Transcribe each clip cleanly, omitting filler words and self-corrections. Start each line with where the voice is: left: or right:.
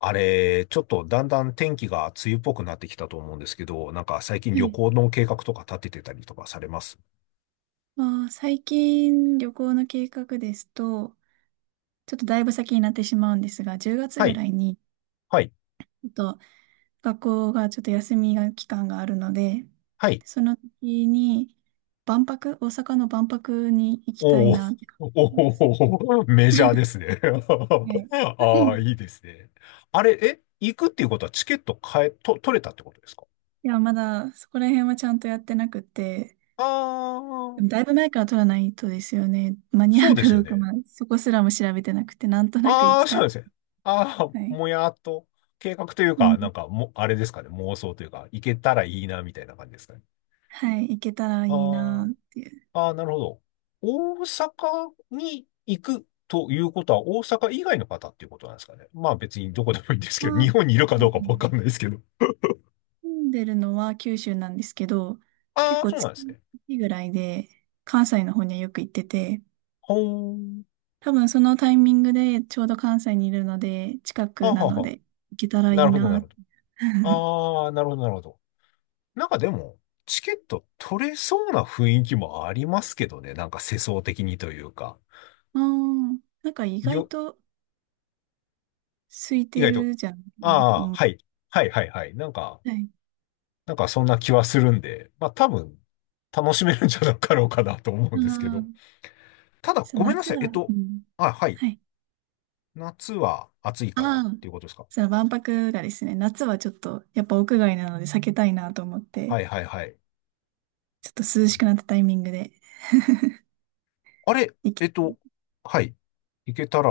left: あれ、ちょっとだんだん天気が梅雨っぽくなってきたと思うんですけど、なんか最近
right: は
left: 旅
right: い。
left: 行の計画とか立ててたりとかされます？
right: まあー、最近旅行の計画ですと、ちょっとだいぶ先になってしまうんですが、10月
left: は
right: ぐ
left: い、
right: らいに、
left: はい、
right: ちょっと学校がちょっと休みが期間があるので、
left: はい。
right: その時に万博、大阪の万博に行きたい
left: おー、
right: なって考えてま
left: おー、
right: す。
left: おーメジャーですね。
right: はい。
left: ああ、いいですね。あれ、え、行くっていうことはチケット買え、と、取れたってことですか？
right: いや、まだそこら辺はちゃんとやってなくて、
left: ああ
right: で
left: ー、
right: もだいぶ前から取らないとですよね。間に
left: そ
right: 合
left: う
right: う
left: で
right: か
left: す
right: ど
left: よ
right: うか、
left: ね。
right: まあ、そこすらも調べてなくて、なんとなく行
left: あ
right: き
left: あ、
right: た
left: そう
right: い。
left: ですね。ああ、
right: はい。
left: もやっと、計画という
right: う
left: か、な
right: ん。
left: んかも、あれですかね、妄想というか、行けたらいいな、みたいな感じですかね。
right: はい。行けたらいいな
left: ああ。
right: っていう。
left: ああ、なるほど。大阪に行くということは、大阪以外の方っていうことなんですかね。まあ別にどこでもいいんです
right: あ
left: けど、日
right: ー、
left: 本にいる
right: は
left: かど
right: い、
left: うかもわかんないですけど。
right: 住んでるのは九州なんですけど、結
left: ああ、
right: 構
left: そうなん
right: 月
left: ですね。
right: 1ぐらいで関西の方にはよく行ってて、
left: ほーん。
right: 多分そのタイミングでちょうど関西にいるので、近
left: は
right: く
left: あは
right: な
left: あ
right: の
left: は
right: で行けたら
left: あ。
right: い
left: なる
right: い
left: ほど、なる
right: な。
left: ほど。ああ、なるほど、なるほど。なんかでも、チケット取れそうな雰囲気もありますけどね。なんか世相的にというか。
right: ああ、なんか意外
left: よ、
right: と空い
left: 意
right: て
left: 外と。
right: るじゃん。
left: あ
right: なんか、う
left: あ、
right: ん。
left: はい。はい、はい、はい。なんか、
right: はい。
left: なんかそんな気はするんで、まあ多分、楽しめるんじゃなかろうかなと思う
right: あ
left: んですけど。
right: あ、
left: ただ、
right: そう、
left: ごめんな
right: 夏
left: さい。
right: は、うん。
left: あ、はい。
right: はい。
left: 夏は暑いからっ
right: ああ、
left: ていうことですか。
right: そう、万博がですね、夏はちょっと、やっぱ屋外なので避けたいなと思っ
left: は
right: て、
left: いはいはい。
right: ちょっと涼しくなったタイミングで
left: あれ、
right: 生き
left: はい。行けたら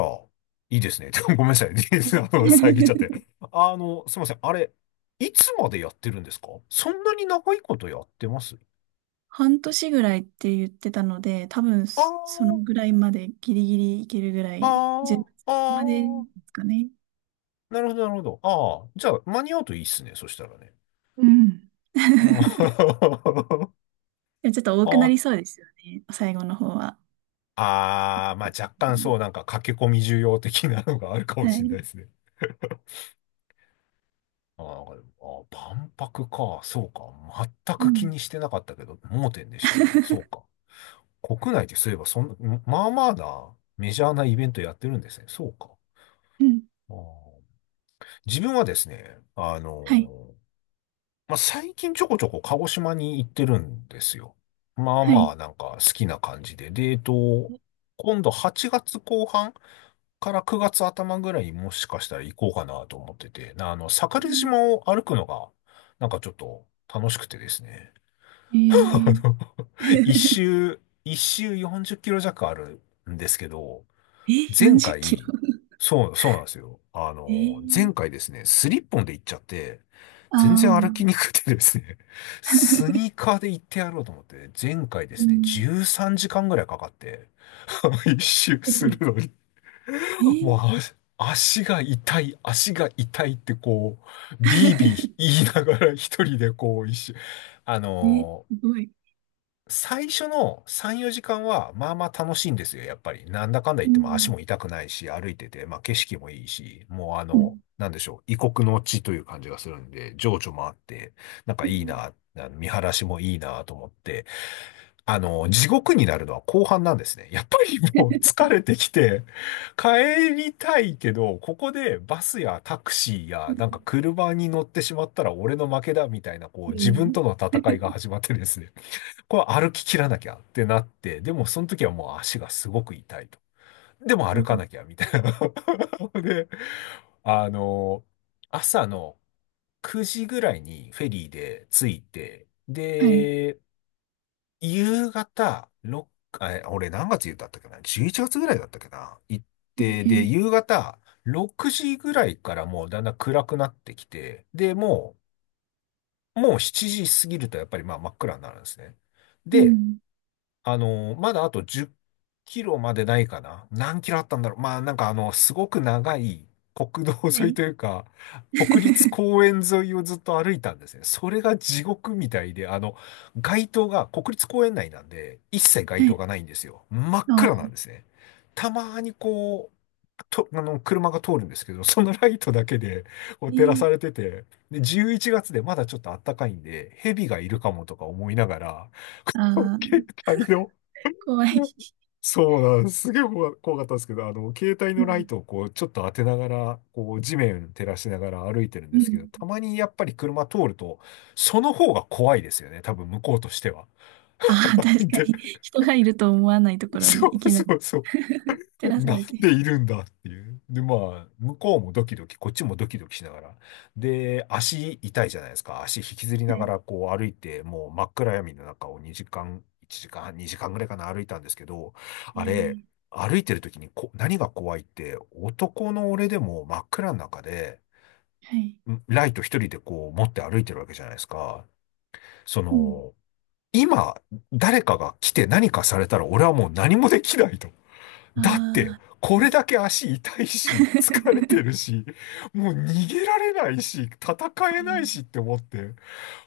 left: いいですね。ごめんなさい。遮っちゃっ て。すいません。あれ、いつまでやってるんですか？そんなに長いことやってます？
right: 半年ぐらいって言ってたので、多分
left: あ
right: その
left: ー、
right: ぐらいまでギリギリいけるぐら
left: あ
right: い、10
left: ー、
right: 月
left: あ
right: までで
left: ー、
right: すかね。
left: なるほど、なるほど。ああ、じゃあ、間に合うといいっすね。そしたらね。
right: うん。
left: あー
right: でちょっと多くな
left: あ、
right: りそうですよね、最後の方は。
left: ああ、まあ若干そう、なんか駆け込み需要的なのがあるかも
right: は
left: しれな
right: い。
left: いですね。あー、なんか、あー、万博か、そうか。全
right: う
left: く気
right: ん。
left: にしてなかったけど、盲点でしたね。そうか。国内でそういえば、そんな、まあまあな、メジャーなイベントやってるんですね。そうか。
right: うん。
left: あー、自分はですね、
right: はい。
left: まあ、最近ちょこちょこ鹿児島に行ってるんですよ。まあ
right: は
left: ま
right: い。
left: あ、なんか好きな感じで。で、今度8月後半から9月頭ぐらいもしかしたら行こうかなと思ってて、な、あの、
right: う
left: 桜
right: ん
left: 島を歩くのが、なんかちょっと楽しくてですね。
right: え
left: あ
right: ー、
left: の、一 周、一周40キロ弱あるんですけど、
right: え、
left: 前
right: 40キロ
left: 回、そう、そうなんですよ。あ
right: え
left: の、
right: ー、
left: 前回ですね、スリッポンで行っちゃって、
right: あ
left: 全然歩きにくくてですね、
right: あ
left: スニーカーで行ってやろうと思って、前回で
right: う
left: すね、
right: ん。
left: 13時間ぐらいかかって、一周
right: えっ
left: す
right: と
left: るのに、
right: え
left: もう、
right: ー
left: あ、足が痛い、足が痛いってこう、ビービー 言いながら一人でこう一周。あ
right: え、
left: のー
right: すごい。
left: 最初の3、4時間はまあまあ楽しいんですよ、やっぱり。なんだかんだ
right: う
left: 言っても足
right: ん。
left: も痛くないし、歩いてて、まあ景色もいいし、もうあ
right: う
left: の、
right: ん
left: なんでしょう、異国の地という感じがするんで、情緒もあって、なんか
right: うん。
left: いいな、あの見晴らしもいいなと思って、あの、地獄になるのは後半なんですね。やっぱりもう疲れてきて、帰りたいけど、ここでバスやタクシーやなんか車に乗ってしまったら俺の負けだみたいな、こう
right: う
left: 自分
right: ん。
left: との戦いが始まってですね。これ歩き切らなきゃってなって、でもその時はもう足がすごく痛いと。でも
right: う
left: 歩か
right: ん
left: なきゃみたいな。で、あの、朝の9時ぐらいにフェリーで着いて、
right: はい。
left: で、夕方、6、あ、え、俺何月だったっけな？ 11 月ぐらいだったっけな、行っ
right: え
left: て、で、
right: ー、
left: 夕方、6時ぐらいからもうだんだん暗くなってきて、で、もう7時過ぎるとやっぱりまあ真っ暗になるんですね。
right: う
left: で、
right: ん。
left: あの、まだあと10キロまでないかな。何キロあったんだろう。まあなんかあの、すごく長い国道
right: は
left: 沿い
right: い。
left: というか、国立 公園沿いをずっと歩いたんですね。それが地獄みたいで、あの、街灯が、国立公園内なんで、一切街
right: は
left: 灯が
right: い。
left: ないんですよ。真っ暗なん
right: そ
left: ですね。たまにこう、あの、車が通るんですけど、そのライトだけでこ
right: う
left: う照らさ
right: ね。
left: れてて、で、11月でまだちょっと暖かいんで、蛇がいるかもとか思いながら、
right: あ ー、
left: 携帯の、
right: 怖い。
left: そうなんです。すげえ怖かったんですけど、あの、携帯
right: う
left: のライ
right: ん。
left: トをこう、ちょっと当てながら、こう、地面照らしながら歩いてるん
right: う
left: ですけど、
right: ん。
left: たまにやっぱり車通ると、その方が怖いですよね。多分、向こうとしては。
right: ああ、確か
left: で、
right: に。人がいると思わないところに
left: そ
right: い
left: う
right: きな
left: そ
right: り
left: うそう。
right: 照 らさ
left: なん
right: れて。
left: でいるんだっていう。で、まあ、向こうもドキドキ、こっちもドキドキしながら。で、足痛いじゃないですか。足引きずりな
right: は
left: が
right: い。
left: らこう歩いて、もう真っ暗闇の中を2時間、1時間、2時間ぐらいかな歩いたんですけど、
right: え
left: あれ、
right: ー、
left: 歩いてる時に何が怖いって、男の俺でも真っ暗の中で、
right: はい。
left: んライト一人でこう持って歩いてるわけじゃないですか。そ
right: うん。
left: の、今、誰かが来て何かされたら俺はもう何もできないと。
right: あ
left: だって、
right: あ。
left: こ
right: う
left: れ
right: ん
left: だけ足痛いし、疲 れてるし、もう逃げられないし、戦
right: あ
left: えない
right: ー
left: しって思って。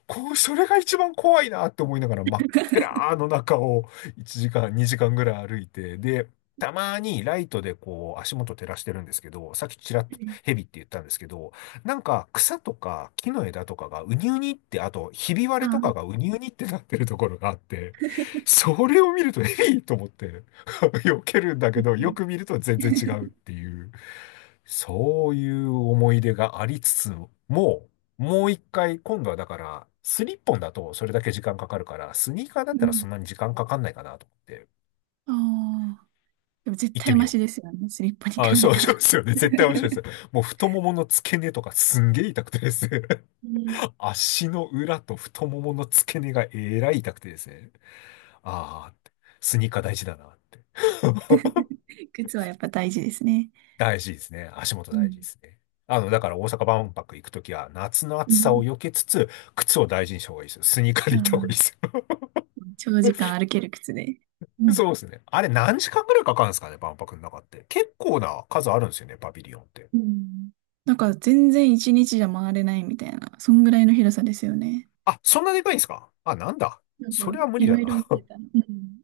left: こう、それが一番怖いなって思いながら真っ暗の中を1時間、2時間ぐらい歩いて、で、たまにライトでこう足元照らしてるんですけど、さっきちらっ
right: は
left: と
right: い
left: ヘビって言ったんですけど、なんか草とか木の枝とかがうにうにって、あとひび割
right: あ
left: れとか
right: ー、
left: がうにうにってなってるところがあって、それを見るとヘビと思って 避けるんだ
right: び
left: け
right: っ
left: ど、
right: く
left: よ
right: り。
left: く見ると全然違うっ ていう、そういう思い出がありつつも、もう一回、今度はだから、スリッポンだとそれだけ時間かかるから、スニーカーだっ
right: う
left: たら
right: ん。
left: そんなに時間かかんないかなと思って、
right: ああ。でも絶
left: 行って
right: 対
left: み
right: マ
left: よ
right: シ
left: う。
right: ですよね。スリッパに
left: あ、
right: 比
left: そ
right: べ
left: う、
right: たら。
left: そうですよね。絶対面白いです。もう太ももの付け根とかすんげえ痛くてですね。
right: ね
left: 足の裏と太ももの付け根がえらい痛くてですね。ああ、スニーカー大事だなって。
right: 靴はやっぱ大事ですね。
left: 大事ですね。足元
right: う
left: 大事で
right: ん。
left: すね。あの、だから大阪万博行くときは夏の
right: う
left: 暑さ
right: ん。
left: を避けつつ、靴を大事にした方がいいですよ。スニーカー
right: あ
left: で行った方がいい
right: ー
left: ですよ。
right: 長時間歩ける靴で。うん。
left: そうですね。あれ何時間ぐらいかかるんですかね、万博の中って。結構な数あるんですよね、パビリオンって。
right: うんなんか全然一日じゃ回れないみたいな、そんぐらいの広さですよね。
left: あ、そんなでかいんですか？あ、なんだ。
right: なんか
left: それは無
right: い
left: 理
right: ろ
left: だ
right: いろ見て
left: な。
right: たの。うん。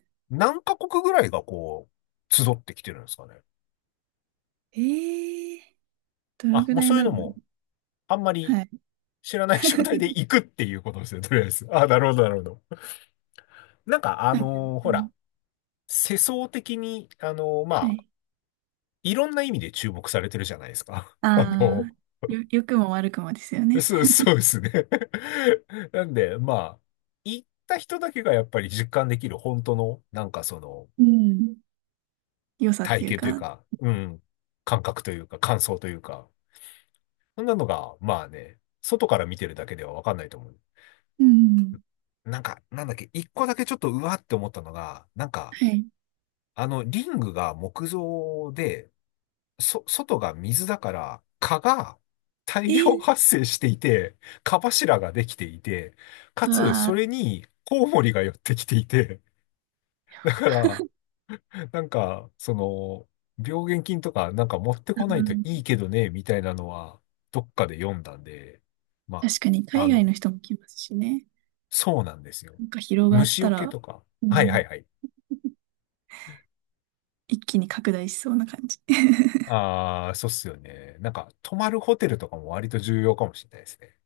left: 何カ国ぐらいがこう、集ってきてるんですかね。
right: ええどれ
left: あ、
right: ぐ
left: もう
right: らい
left: そういう
right: な
left: の
right: んだろう。
left: も、あんまり
right: はい。
left: 知らない状態で 行くっていうことですね、とりあえず。あ、なるほど、なるほど。なんか、あ
right: なんか、
left: のー
right: う
left: ほ
right: ん、
left: ら、世相的に、ま
right: は
left: あ、
right: い。
left: いろんな意味で注目されてるじゃないですか。あの
right: あ
left: ー
right: あ、良くも悪くもですよ ね。
left: そう、そうですね。なんで、まあ、行った人だけがやっぱり実感できる本当の、なんかその、
right: うん良さっ
left: 体
right: ていう
left: 験という
right: か。
left: か、うん、感覚というか、感想というか、そんなのが、まあね、外から見てるだけではわかんないと思う。
right: うん
left: なんか、なんだっけ、一個だけちょっとうわって思ったのが、なんか、
right: はい。
left: あの、リングが木造で、そ、外が水だから、蚊が
right: え
left: 大量
right: ー、
left: 発生していて、蚊柱ができていて、か
right: う
left: つ、
right: わ
left: そ
right: ー、
left: れにコウモリが寄ってきていて、だから、なんか、その、病原菌とかなんか持って
right: う
left: こないとい
right: ん、
left: いけどね、みたいなのは、どっかで読んだんで、ま、
right: 確かに
left: あ
right: 海外の
left: の、
right: 人も来ますしね。
left: そうなんですよ。
right: なんか広がっ
left: 虫
right: た
left: 除け
right: ら、
left: とか。
right: う
left: はいは
right: ん。
left: いはい。
right: 一気に拡大しそうな感じ。
left: ああ、そうっすよね。なんか、泊まるホテルとかも割と重要かもしれないですね。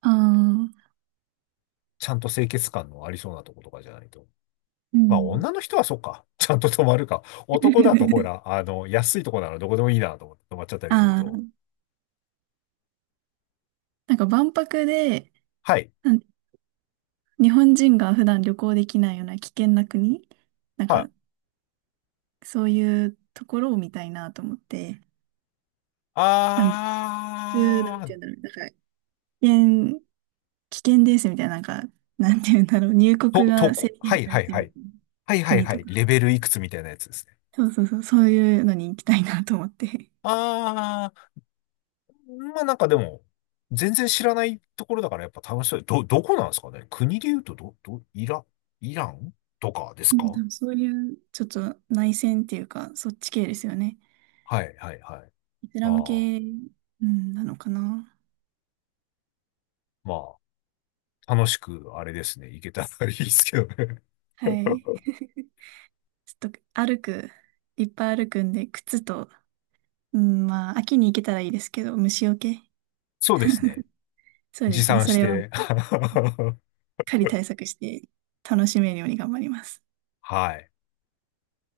right: ああ、
left: ちゃんと清潔感のありそうなとことかじゃないと。
right: う
left: まあ、
right: ん。
left: 女の人はそっか。ちゃんと泊まるか。男だと、ほ ら、あの、安いとこならどこでもいいなと思って泊まっちゃったりする
right: あ
left: と。
right: あ、なんか万博で、
left: はい。
right: なん日本人が普段旅行できないような危険な国、なん
left: は
right: か
left: い。
right: そういうところを見たいなと思って、なん普通な
left: あ
right: ん
left: ー、
right: て言うんだろう、なんか危険、危険ですみたいな、なんか、なんて言うんだろう、入国
left: と
right: が制
left: こ。は
right: 限
left: い
right: され
left: はい
right: て
left: は
right: る
left: い。はいはい
right: 国
left: は
right: と
left: い。
right: か、
left: レベルいくつみたいなやつですね。
right: そうそうそう、そういうのに行きたいなと思って。
left: あー、まあなんかでも、全然知らないところだからやっぱ楽しそう。ど、どこなんですかね、国で言うと、イラ、イランとかです
right: うん、多
left: か？
right: 分そういうちょっと内戦っていうか、そっち系ですよね。
left: はいはいはい。
right: イスラム
left: ああ、
right: 系、うん、なのかな。
left: まあ。楽しく、あれですね、いけたらいいですけどね。
right: はい。ちょっと歩く、いっぱい歩くんで、靴と、うん、まあ、秋に行けたらいいですけど、虫除け。
left: そうですね。
right: そうで
left: 持
right: すね。
left: 参
right: そ
left: し
right: れは、し
left: て。
right: っ かり対策して、楽しめるように頑張ります。
left: はい。